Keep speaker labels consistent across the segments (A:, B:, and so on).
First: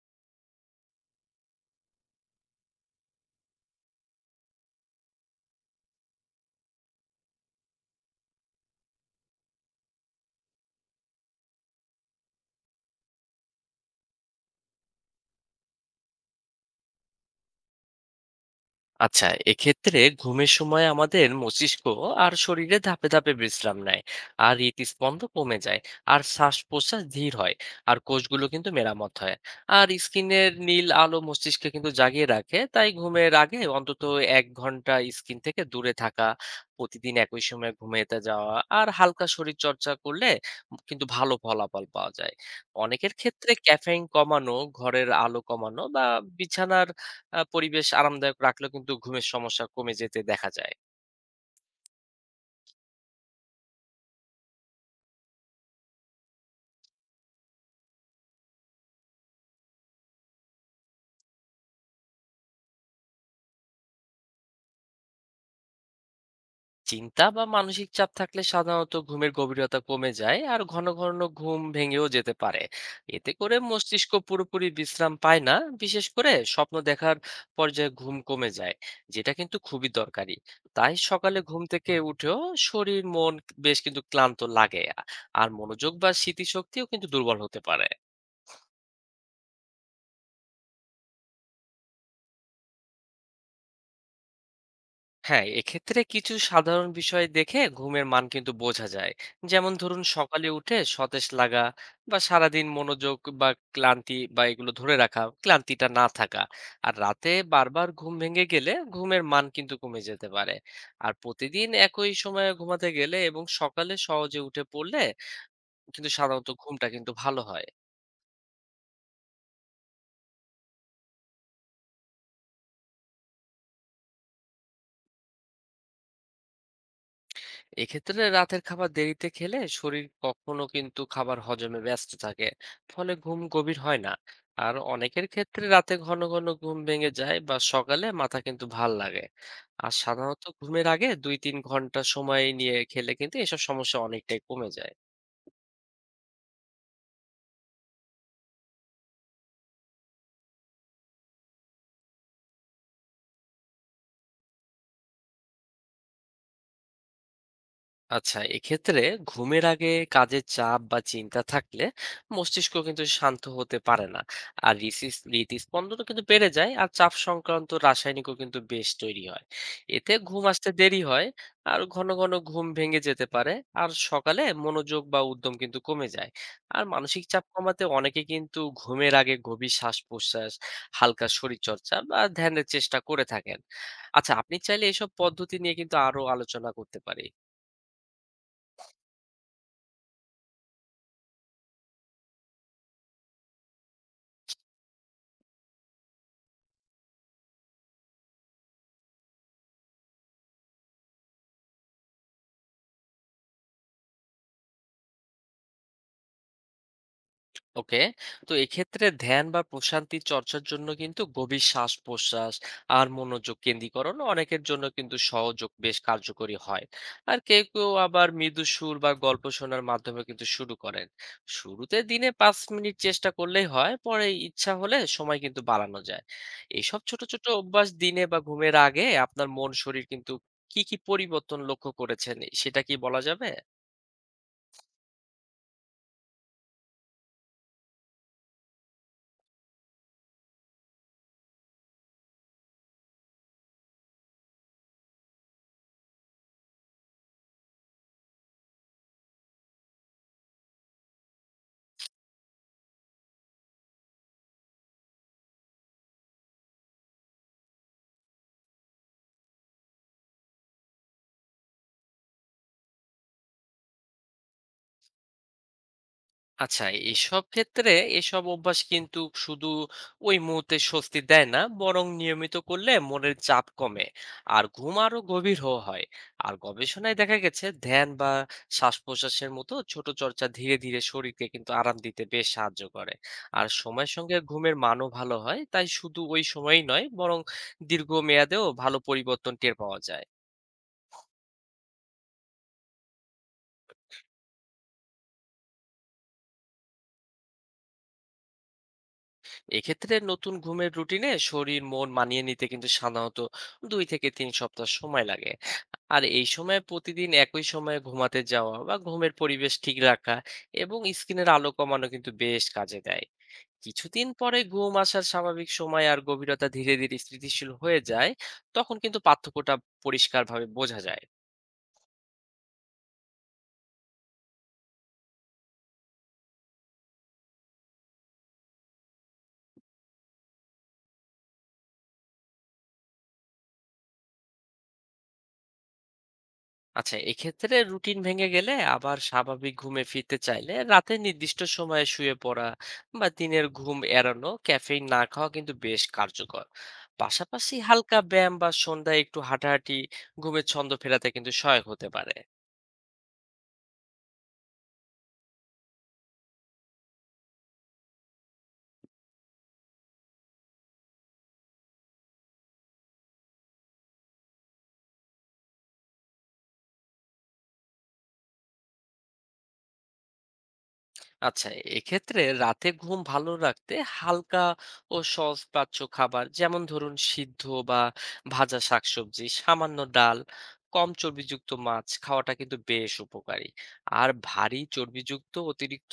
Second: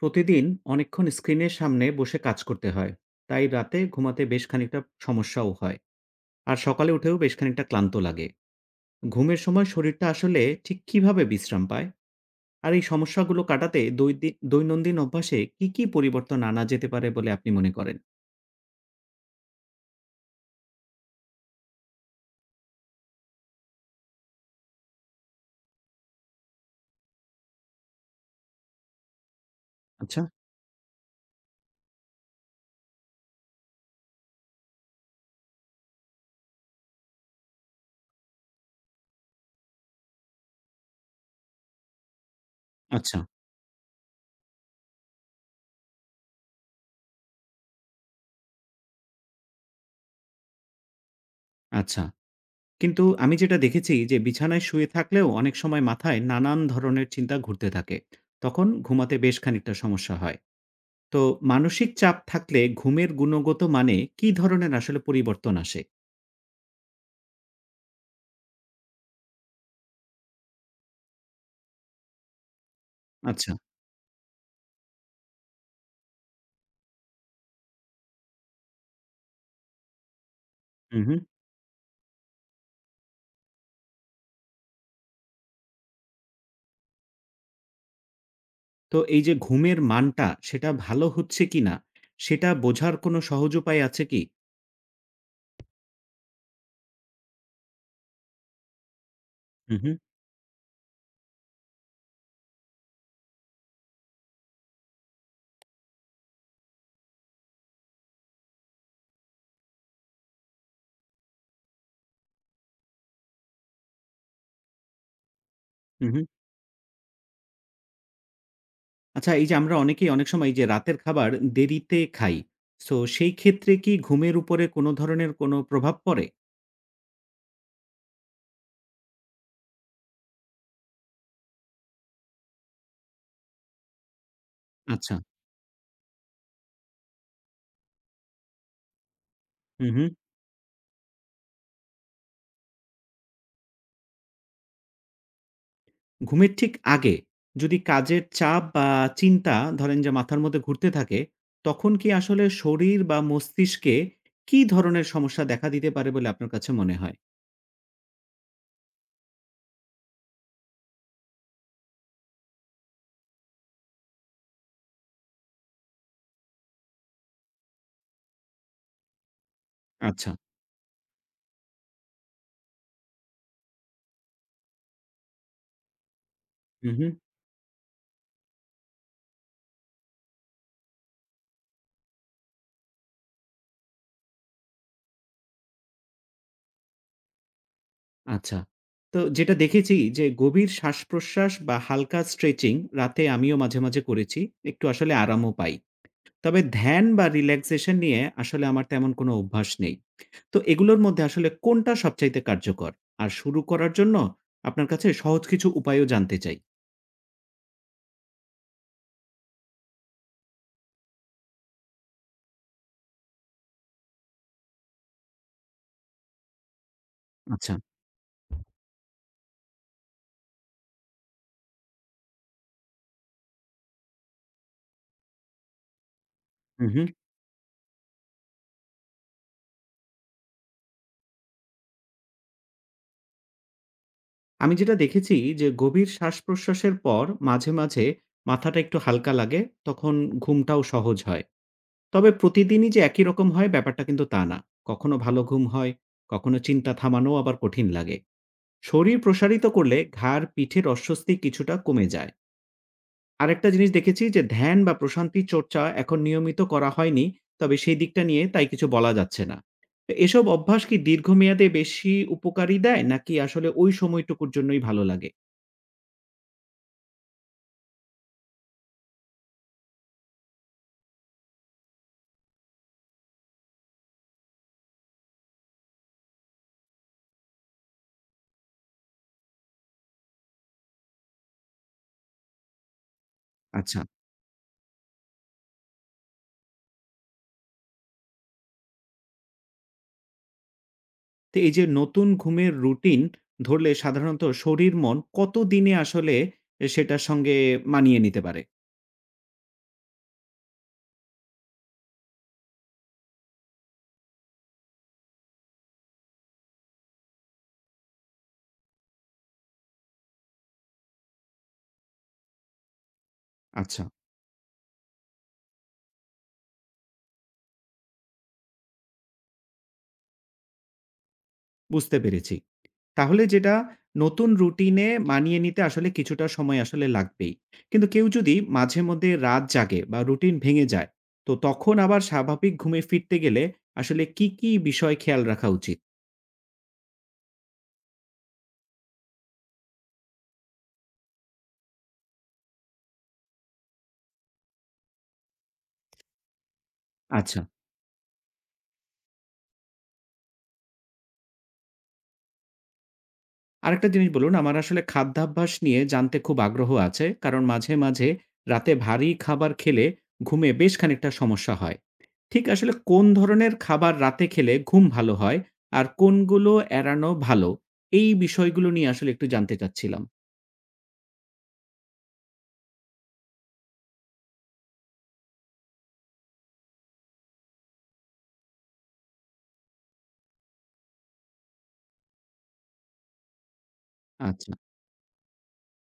A: প্রতিদিন অনেকক্ষণ স্ক্রিনের সামনে বসে কাজ করতে হয়, তাই রাতে ঘুমাতে বেশ খানিকটা সমস্যাও হয়। আর সকালে উঠেও বেশ খানিকটা ক্লান্ত লাগে। ঘুমের সময় শরীরটা আসলে ঠিক কিভাবে বিশ্রাম পায়, আর এই সমস্যাগুলো কাটাতে দৈনন্দিন অভ্যাসে কি কি পরিবর্তন আনা যেতে পারে বলে আপনি মনে করেন?
B: আচ্ছা, এক্ষেত্রে ঘুমের সময় আমাদের মস্তিষ্ক আর শরীরে ধাপে ধাপে বিশ্রাম নেয়। আর হৃদস্পন্দ কমে যায়। আর শ্বাস প্রশ্বাস ধীর হয়। আর কোষগুলো কিন্তু মেরামত হয়। আর
A: আচ্ছা।
B: স্কিনের নীল আলো মস্তিষ্ককে কিন্তু জাগিয়ে রাখে, তাই ঘুমের আগে অন্তত 1 ঘন্টা স্ক্রিন থেকে দূরে থাকা, প্রতিদিন একই সময় ঘুমাতে যাওয়া আর হালকা শরীর চর্চা করলে কিন্তু ভালো ফলাফল পাওয়া যায়। অনেকের
A: আচ্ছা।
B: ক্ষেত্রে ক্যাফেইন কমানো, ঘরের আলো কমানো বা বিছানার পরিবেশ আরামদায়ক রাখলেও কিন্তু ঘুমের সমস্যা কমে যেতে দেখা যায়।
A: আচ্ছা। কিন্তু আমি যেটা দেখেছি, যে বিছানায় শুয়ে থাকলেও অনেক সময় মাথায় নানান ধরনের চিন্তা ঘুরতে থাকে, তখন ঘুমাতে বেশ খানিকটা সমস্যা হয়। তো মানসিক চাপ থাকলে ঘুমের গুণগত মানে কি ধরনের আসলে পরিবর্তন আসে?
B: চিন্তা বা মানসিক চাপ থাকলে সাধারণত ঘুমের গভীরতা কমে যায় আর ঘন ঘন ঘুম ভেঙেও যেতে পারে। এতে
A: আচ্ছা।
B: করে মস্তিষ্ক পুরোপুরি বিশ্রাম পায় না, বিশেষ করে স্বপ্ন দেখার পর্যায়ে ঘুম কমে যায়, যেটা কিন্তু খুবই দরকারি। তাই
A: হুম, হুম।
B: সকালে ঘুম থেকে উঠেও শরীর মন বেশ কিন্তু ক্লান্ত লাগে, আর মনোযোগ বা স্মৃতিশক্তিও কিন্তু দুর্বল হতে পারে।
A: তো এই যে ঘুমের মানটা সেটা ভালো হচ্ছে কিনা, সেটা বোঝার কোনো সহজ উপায় আছে কি?
B: হ্যাঁ, এক্ষেত্রে কিছু সাধারণ বিষয় দেখে ঘুমের মান কিন্তু বোঝা যায়, যেমন
A: হুম, হুম,
B: ধরুন সকালে উঠে সতেজ লাগা বা সারাদিন মনোযোগ বা ক্লান্তি বা এগুলো ধরে রাখা ক্লান্তিটা না থাকা। আর রাতে বারবার ঘুম ভেঙে গেলে ঘুমের মান কিন্তু কমে যেতে পারে। আর প্রতিদিন একই সময়ে ঘুমাতে গেলে এবং সকালে সহজে উঠে পড়লে কিন্তু
A: হুম, হুম।
B: সাধারণত ঘুমটা কিন্তু ভালো হয়।
A: আচ্ছা, এই যে আমরা অনেকেই অনেক সময় এই যে রাতের খাবার দেরিতে খাই। সো সেই ক্ষেত্রে কি ঘুমের উপরে কোনো ধরনের কোনো প্রভাব পড়ে?
B: এক্ষেত্রে রাতের খাবার দেরিতে খেলে শরীর কখনো কিন্তু খাবার হজমে ব্যস্ত থাকে, ফলে ঘুম গভীর হয় না। আর
A: আচ্ছা।
B: অনেকের ক্ষেত্রে রাতে ঘন ঘন ঘুম ভেঙে যায় বা সকালে মাথা কিন্তু ভাল লাগে।
A: হুম,
B: আর
A: হুম।
B: সাধারণত ঘুমের আগে 2-3 ঘন্টা সময় নিয়ে খেলে কিন্তু এসব সমস্যা অনেকটাই কমে যায়।
A: ঘুমের ঠিক আগে যদি কাজের চাপ বা চিন্তা ধরেন যে মাথার মধ্যে ঘুরতে থাকে, তখন কি আসলে শরীর বা মস্তিষ্কে কি ধরনের সমস্যা দেখা দিতে পারে বলে আপনার কাছে মনে হয়?
B: আচ্ছা, এক্ষেত্রে ঘুমের আগে কাজের চাপ বা চিন্তা থাকলে মস্তিষ্ক কিন্তু শান্ত হতে পারে না। আর হৃৎস্পন্দনও কিন্তু বেড়ে যায় আর চাপ সংক্রান্ত রাসায়নিকও কিন্তু বেশ তৈরি হয়। এতে
A: আচ্ছা।
B: ঘুম আসতে দেরি হয় আর ঘন ঘন ঘুম ভেঙে যেতে পারে। আর সকালে মনোযোগ বা উদ্যম কিন্তু কমে যায়। আর
A: হু, হু।
B: মানসিক চাপ কমাতে অনেকে কিন্তু ঘুমের আগে গভীর শ্বাস প্রশ্বাস, হালকা শরীরচর্চা বা ধ্যানের চেষ্টা করে থাকেন। আচ্ছা, আপনি চাইলে এসব পদ্ধতি নিয়ে কিন্তু আরো আলোচনা করতে পারি।
A: আচ্ছা। তো যেটা দেখেছি যে গভীর শ্বাসপ্রশ্বাস বা হালকা স্ট্রেচিং রাতে আমিও মাঝে, মাঝে করেছি। একটু আসলে আরামও পাই। তবে ধ্যান বা রিল্যাক্সেশন নিয়ে আসলে আমার তেমন কোনো অভ্যাস নেই। তো এগুলোর মধ্যে আসলে কোনটা সবচাইতে কার্যকর? আর শুরু করার জন্য আপনার কাছে সহজ কিছু উপায়ও জানতে চাই।
B: ওকে, তো এক্ষেত্রে ধ্যান বা প্রশান্তির চর্চার জন্য কিন্তু গভীর শ্বাস প্রশ্বাস আর মনোযোগ কেন্দ্রীকরণ অনেকের জন্য কিন্তু সহযোগ বেশ কার্যকরী হয়। আর কেউ
A: আচ্ছা।
B: কেউ আবার মৃদু সুর বা গল্প শোনার মাধ্যমে কিন্তু শুরু করেন। শুরুতে দিনে 5 মিনিট চেষ্টা করলেই হয়, পরে ইচ্ছা হলে সময় কিন্তু বাড়ানো যায়।
A: হুম,
B: এইসব
A: হুম।
B: ছোট ছোট অভ্যাস দিনে বা ঘুমের আগে আপনার মন শরীর কিন্তু কি কি পরিবর্তন লক্ষ্য করেছেন, সেটা কি বলা যাবে?
A: আমি যেটা দেখেছি যে গভীর শ্বাসপ্রশ্বাসের পর মাঝে, মাঝে মাথাটা একটু হালকা লাগে, তখন ঘুমটাও সহজ হয়। তবে প্রতিদিনই যে একই রকম হয় ব্যাপারটা কিন্তু তা না। কখনো ভালো ঘুম হয়, কখনো চিন্তা থামানোও আবার কঠিন লাগে। শরীর প্রসারিত করলে ঘাড়, পিঠের অস্বস্তি কিছুটা কমে যায়। আরেকটা জিনিস দেখেছি যে ধ্যান বা প্রশান্তি চর্চা এখন নিয়মিত করা হয়নি, তবে সেই দিকটা নিয়ে তাই কিছু বলা যাচ্ছে না। তো এসব অভ্যাস কি দীর্ঘমেয়াদে বেশি উপকারী দেয়, নাকি আসলে ওই সময়টুকুর জন্যই ভালো লাগে?
B: আচ্ছা, এসব ক্ষেত্রে এসব অভ্যাস কিন্তু শুধু ওই মুহূর্তে স্বস্তি দেয় না, বরং নিয়মিত করলে মনের চাপ কমে আর ঘুম আরো গভীর হওয়া হয়। আর গবেষণায় দেখা গেছে ধ্যান বা শ্বাস প্রশ্বাসের মতো ছোট চর্চা ধীরে ধীরে শরীরকে কিন্তু আরাম দিতে বেশ সাহায্য করে। আর
A: আচ্ছা।
B: সময়ের সঙ্গে ঘুমের মানও ভালো হয়, তাই শুধু ওই সময়ই নয়, বরং দীর্ঘমেয়াদেও ভালো পরিবর্তন টের পাওয়া যায়।
A: তো এই যে নতুন ঘুমের রুটিন ধরলে সাধারণত শরীর মন কতদিনে আসলে সেটার সঙ্গে মানিয়ে নিতে পারে?
B: এক্ষেত্রে নতুন ঘুমের রুটিনে শরীর মন মানিয়ে নিতে কিন্তু সাধারণত 2 থেকে 3 সপ্তাহ সময় লাগে। আর এই সময় প্রতিদিন একই সময়ে ঘুমাতে যাওয়া বা ঘুমের পরিবেশ ঠিক রাখা এবং স্ক্রিনের আলো কমানো কিন্তু বেশ কাজে দেয়।
A: আচ্ছা,
B: কিছুদিন পরে ঘুম আসার স্বাভাবিক সময় আর গভীরতা ধীরে ধীরে স্থিতিশীল হয়ে যায়। তখন কিন্তু পার্থক্যটা পরিষ্কারভাবে বোঝা যায়।
A: বুঝতে পেরেছি। তাহলে যেটা নতুন রুটিনে মানিয়ে নিতে আসলে কিছুটা সময় আসলে লাগবেই। কিন্তু কেউ যদি মাঝে মধ্যে রাত জাগে বা রুটিন ভেঙে যায়, তো তখন আবার স্বাভাবিক ঘুমে ফিরতে গেলে আসলে কি, কি বিষয় খেয়াল রাখা উচিত?
B: আচ্ছা, এক্ষেত্রে রুটিন ভেঙে গেলে আবার স্বাভাবিক ঘুমে ফিরতে চাইলে রাতে নির্দিষ্ট সময়ে শুয়ে পড়া বা দিনের ঘুম এড়ানো, ক্যাফেইন না খাওয়া কিন্তু বেশ কার্যকর।
A: আচ্ছা।
B: পাশাপাশি হালকা ব্যায়াম বা সন্ধ্যায় একটু হাঁটাহাঁটি ঘুমের ছন্দ ফেরাতে কিন্তু সহায়ক হতে পারে।
A: আরেকটা জিনিস বলুন, আমার আসলে খাদ্যাভ্যাস নিয়ে জানতে খুব আগ্রহ আছে। কারণ মাঝে, মাঝে রাতে ভারী খাবার খেলে ঘুমে বেশ খানিকটা সমস্যা হয়। ঠিক আসলে কোন ধরনের খাবার রাতে খেলে ঘুম ভালো হয় আর কোনগুলো এড়ানো ভালো? এই বিষয়গুলো নিয়ে আসলে একটু জানতে চাচ্ছিলাম।
B: আচ্ছা, এক্ষেত্রে রাতে ঘুম ভালো রাখতে হালকা ও সহজপাচ্য খাবার, যেমন ধরুন সিদ্ধ বা ভাজা শাকসবজি, সামান্য ডাল, কম চর্বিযুক্ত মাছ খাওয়াটা কিন্তু বেশ উপকারী। আর
A: আচ্ছা,
B: ভারী চর্বিযুক্ত, অতিরিক্ত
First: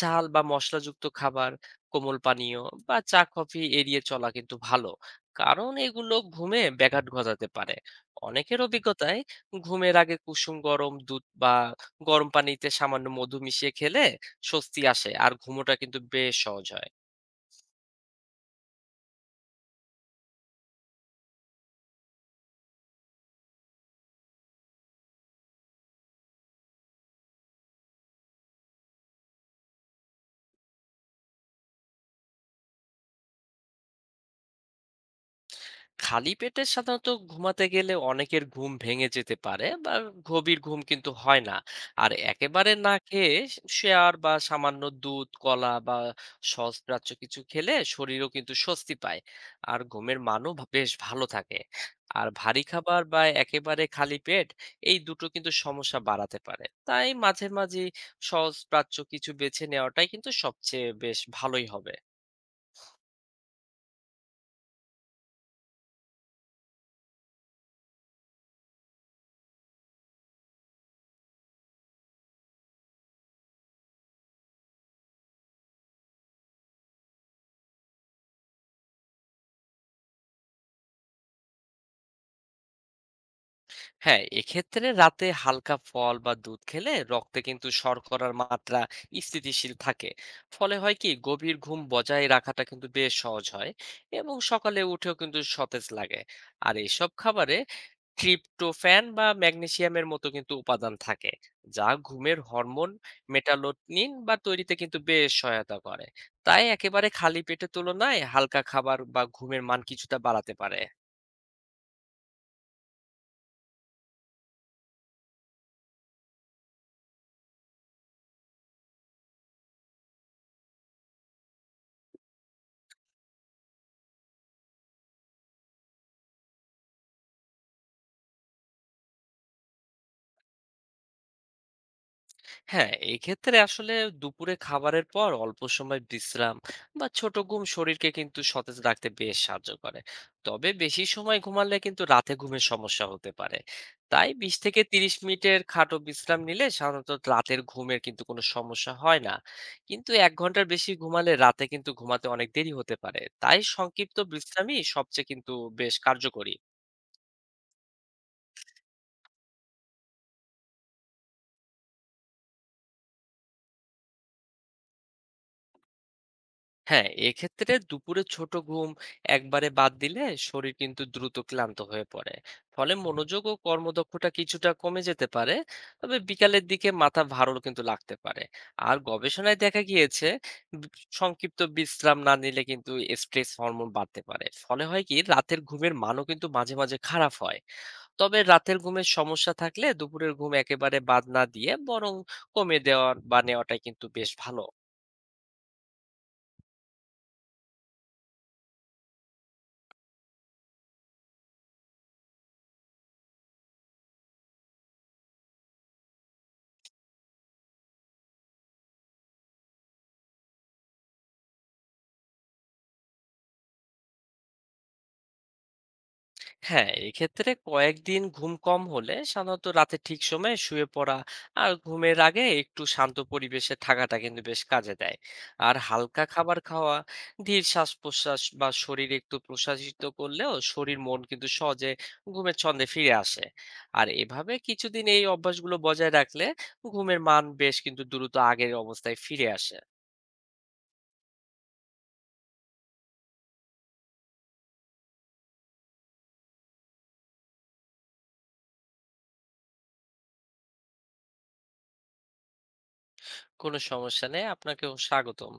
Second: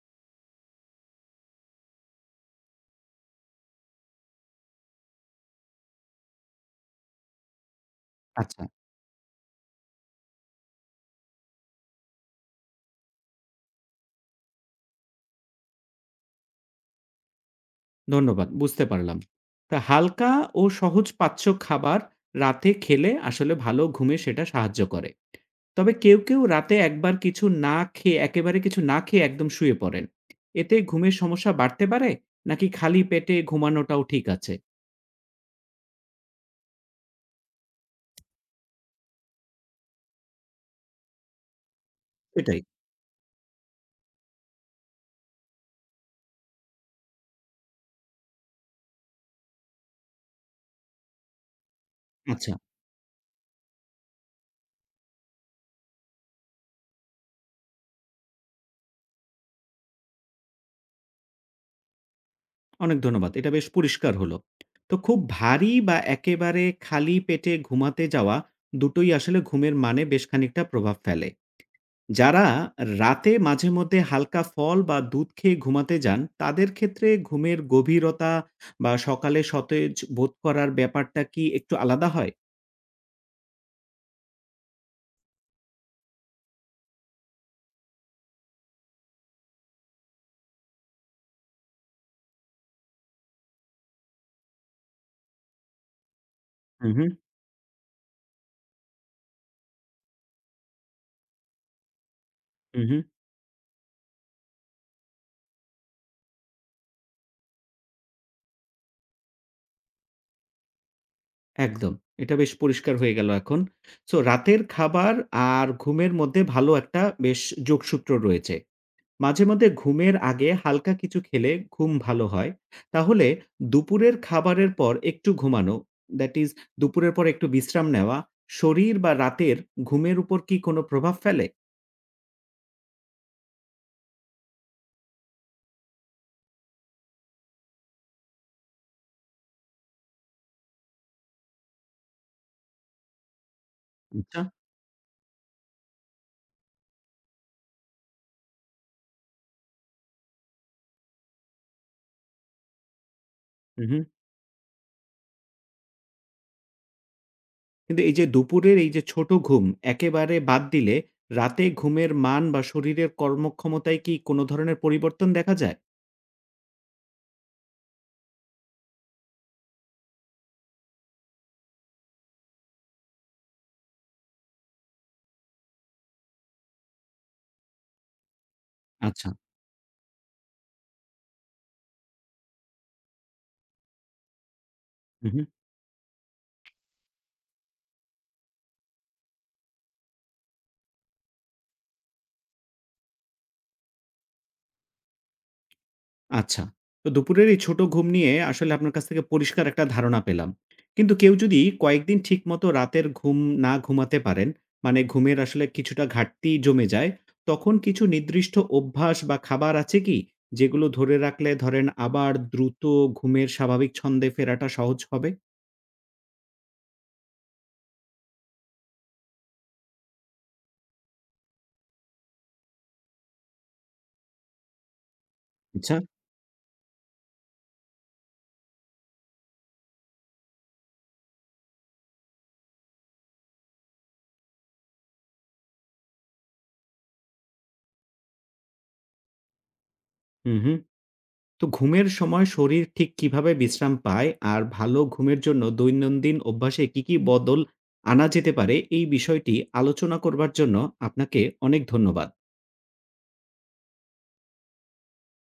B: ঝাল বা মশলাযুক্ত খাবার, কোমল পানীয় বা চা কফি এড়িয়ে চলা কিন্তু ভালো, কারণ এগুলো ঘুমে ব্যাঘাত ঘটাতে পারে। অনেকের
A: আচ্ছা।
B: অভিজ্ঞতায় ঘুমের আগে কুসুম গরম দুধ বা গরম পানিতে সামান্য মধু মিশিয়ে খেলে স্বস্তি আসে আর ঘুমোটা কিন্তু বেশ সহজ হয়।
A: ধন্যবাদ। বুঝতে পারলাম। তা হালকা ও সহজ পাচ্য খাবার রাতে খেলে আসলে ভালো ঘুমে সেটা সাহায্য করে। তবে কেউ, কেউ রাতে একবার কিছু না খেয়ে একেবারে কিছু না খেয়ে একদম শুয়ে পড়েন। এতে ঘুমের সমস্যা বাড়তে পারে? নাকি খালি পেটে ঘুমানোটাও ঠিক আছে?
B: খালি পেটে সাধারণত ঘুমাতে গেলে অনেকের ঘুম ভেঙে যেতে পারে বা গভীর ঘুম কিন্তু হয় না। আর
A: এটাই।
B: একেবারে না খেয়ে শেয়ার বা সামান্য দুধ, কলা বা সহজপাচ্য কিছু খেলে শরীরও কিন্তু স্বস্তি পায়। আর ঘুমের মানও বেশ ভালো থাকে। আর
A: আচ্ছা,
B: ভারী খাবার বা একেবারে খালি পেট, এই দুটো কিন্তু সমস্যা বাড়াতে পারে। তাই মাঝে মাঝি সহজপাচ্য কিছু বেছে নেওয়াটাই কিন্তু সবচেয়ে বেশ ভালোই হবে।
A: অনেক ধন্যবাদ। এটা বেশ পরিষ্কার হলো। তো খুব ভারী বা একেবারে খালি পেটে ঘুমাতে যাওয়া দুটোই আসলে ঘুমের মানে বেশ খানিকটা প্রভাব ফেলে। যারা রাতে মাঝে মধ্যে হালকা ফল বা দুধ খেয়ে ঘুমাতে যান তাদের ক্ষেত্রে ঘুমের গভীরতা বা সকালে সতেজ বোধ করার ব্যাপারটা কি একটু আলাদা হয়?
B: হ্যাঁ, এক্ষেত্রে রাতে হালকা ফল বা দুধ খেলে রক্তে কিন্তু শর্করার মাত্রা স্থিতিশীল থাকে। ফলে হয় কি গভীর ঘুম বজায় রাখাটা কিন্তু বেশ সহজ হয় এবং সকালে উঠেও কিন্তু সতেজ লাগে। আর
A: হুম হুম।
B: এইসব খাবারে ট্রিপ্টোফ্যান বা ম্যাগনেসিয়ামের মতো কিন্তু উপাদান থাকে, যা ঘুমের
A: হুম
B: হরমোন
A: হুম।
B: মেটালোনিন বা তৈরিতে কিন্তু বেশ সহায়তা করে। তাই একেবারে খালি পেটের তুলনায় হালকা খাবার বা ঘুমের মান কিছুটা বাড়াতে পারে।
A: একদম। এটা বেশ পরিষ্কার হয়ে গেল এখন। সো রাতের খাবার আর ঘুমের মধ্যে ভালো একটা বেশ যোগসূত্র রয়েছে। মাঝে মধ্যে ঘুমের আগে হালকা কিছু খেলে ঘুম ভালো হয়। তাহলে দুপুরের খাবারের পর একটু ঘুমানো, দ্যাট ইজ দুপুরের পর একটু বিশ্রাম নেওয়া, শরীর বা রাতের ঘুমের উপর কি কোনো প্রভাব ফেলে?
B: হ্যাঁ, এক্ষেত্রে আসলে দুপুরে খাবারের পর অল্প সময় বিশ্রাম বা ছোট ঘুম শরীরকে কিন্তু সতেজ রাখতে বেশ সাহায্য করে। তবে বেশি সময় ঘুমালে কিন্তু রাতে ঘুমের সমস্যা হতে পারে। তাই
A: আচ্ছা,
B: 20 থেকে 30 মিনিটের খাটো বিশ্রাম নিলে সাধারণত রাতের ঘুমের কিন্তু কোনো সমস্যা হয় না। কিন্তু 1 ঘন্টার বেশি ঘুমালে রাতে কিন্তু ঘুমাতে অনেক দেরি হতে পারে, তাই
A: হুম, হুম।
B: সংক্ষিপ্ত বিশ্রামই সবচেয়ে কিন্তু বেশ কার্যকরী।
A: কিন্তু এই যে দুপুরের এই যে ছোট ঘুম একেবারে বাদ দিলে রাতে ঘুমের মান বা শরীরের কর্মক্ষমতায় কি কোনো ধরনের পরিবর্তন দেখা যায়?
B: হ্যাঁ, এক্ষেত্রে দুপুরে ছোট ঘুম একবারে বাদ দিলে শরীর কিন্তু দ্রুত ক্লান্ত হয়ে পড়ে। ফলে মনোযোগ ও কর্মদক্ষতা কিছুটা কমে যেতে পারে। তবে বিকালের দিকে মাথা ভারও কিন্তু লাগতে পারে। আর
A: আচ্ছা।
B: গবেষণায় দেখা গিয়েছে বি সংক্ষিপ্ত বিশ্রাম না নিলে কিন্তু স্ট্রেস হরমোন বাড়তে পারে। ফলে হয় কি
A: হুম, হুম।
B: রাতের ঘুমের মানও কিন্তু মাঝে, মাঝে খারাপ হয়। তবে রাতের ঘুমের সমস্যা থাকলে দুপুরের ঘুম একেবারে বাদ না দিয়ে বরং কমিয়ে দেওয়া বা নেওয়াটাই কিন্তু বেশ ভালো।
A: আচ্ছা। তো দুপুরের এই ছোট ঘুম নিয়ে আসলে আপনার কাছ থেকে পরিষ্কার একটা ধারণা পেলাম। কিন্তু কেউ যদি কয়েকদিন ঠিকমতো রাতের ঘুম না ঘুমাতে পারেন, মানে ঘুমের আসলে কিছুটা ঘাটতি জমে যায়, তখন কিছু নির্দিষ্ট অভ্যাস বা খাবার আছে কি? যেগুলো ধরে রাখলে ধরেন আবার দ্রুত ঘুমের স্বাভাবিক ছন্দে ফেরাটা সহজ হবে?
B: হ্যাঁ, এক্ষেত্রে কয়েকদিন ঘুম কম হলে সাধারণত রাতে ঠিক সময়ে শুয়ে পড়া আর ঘুমের আগে একটু শান্ত পরিবেশে থাকাটা কিন্তু বেশ কাজে দেয়। আর
A: আচ্ছা।
B: হালকা খাবার খাওয়া, ধীর শ্বাস প্রশ্বাস বা শরীর একটু প্রশাসিত করলেও শরীর মন কিন্তু সহজে ঘুমের ছন্দে ফিরে আসে। আর এভাবে কিছুদিন এই অভ্যাসগুলো বজায় রাখলে ঘুমের মান বেশ কিন্তু দ্রুত আগের অবস্থায় ফিরে আসে।
A: হু, হু। তো ঘুমের সময় শরীর ঠিক কিভাবে বিশ্রাম পায় আর ভালো ঘুমের জন্য দৈনন্দিন অভ্যাসে কি, কি বদল আনা যেতে পারে, এই বিষয়টি আলোচনা করবার জন্য আপনাকে অনেক ধন্যবাদ।
B: কোনো সমস্যা নেই, আপনাকেও স্বাগতম।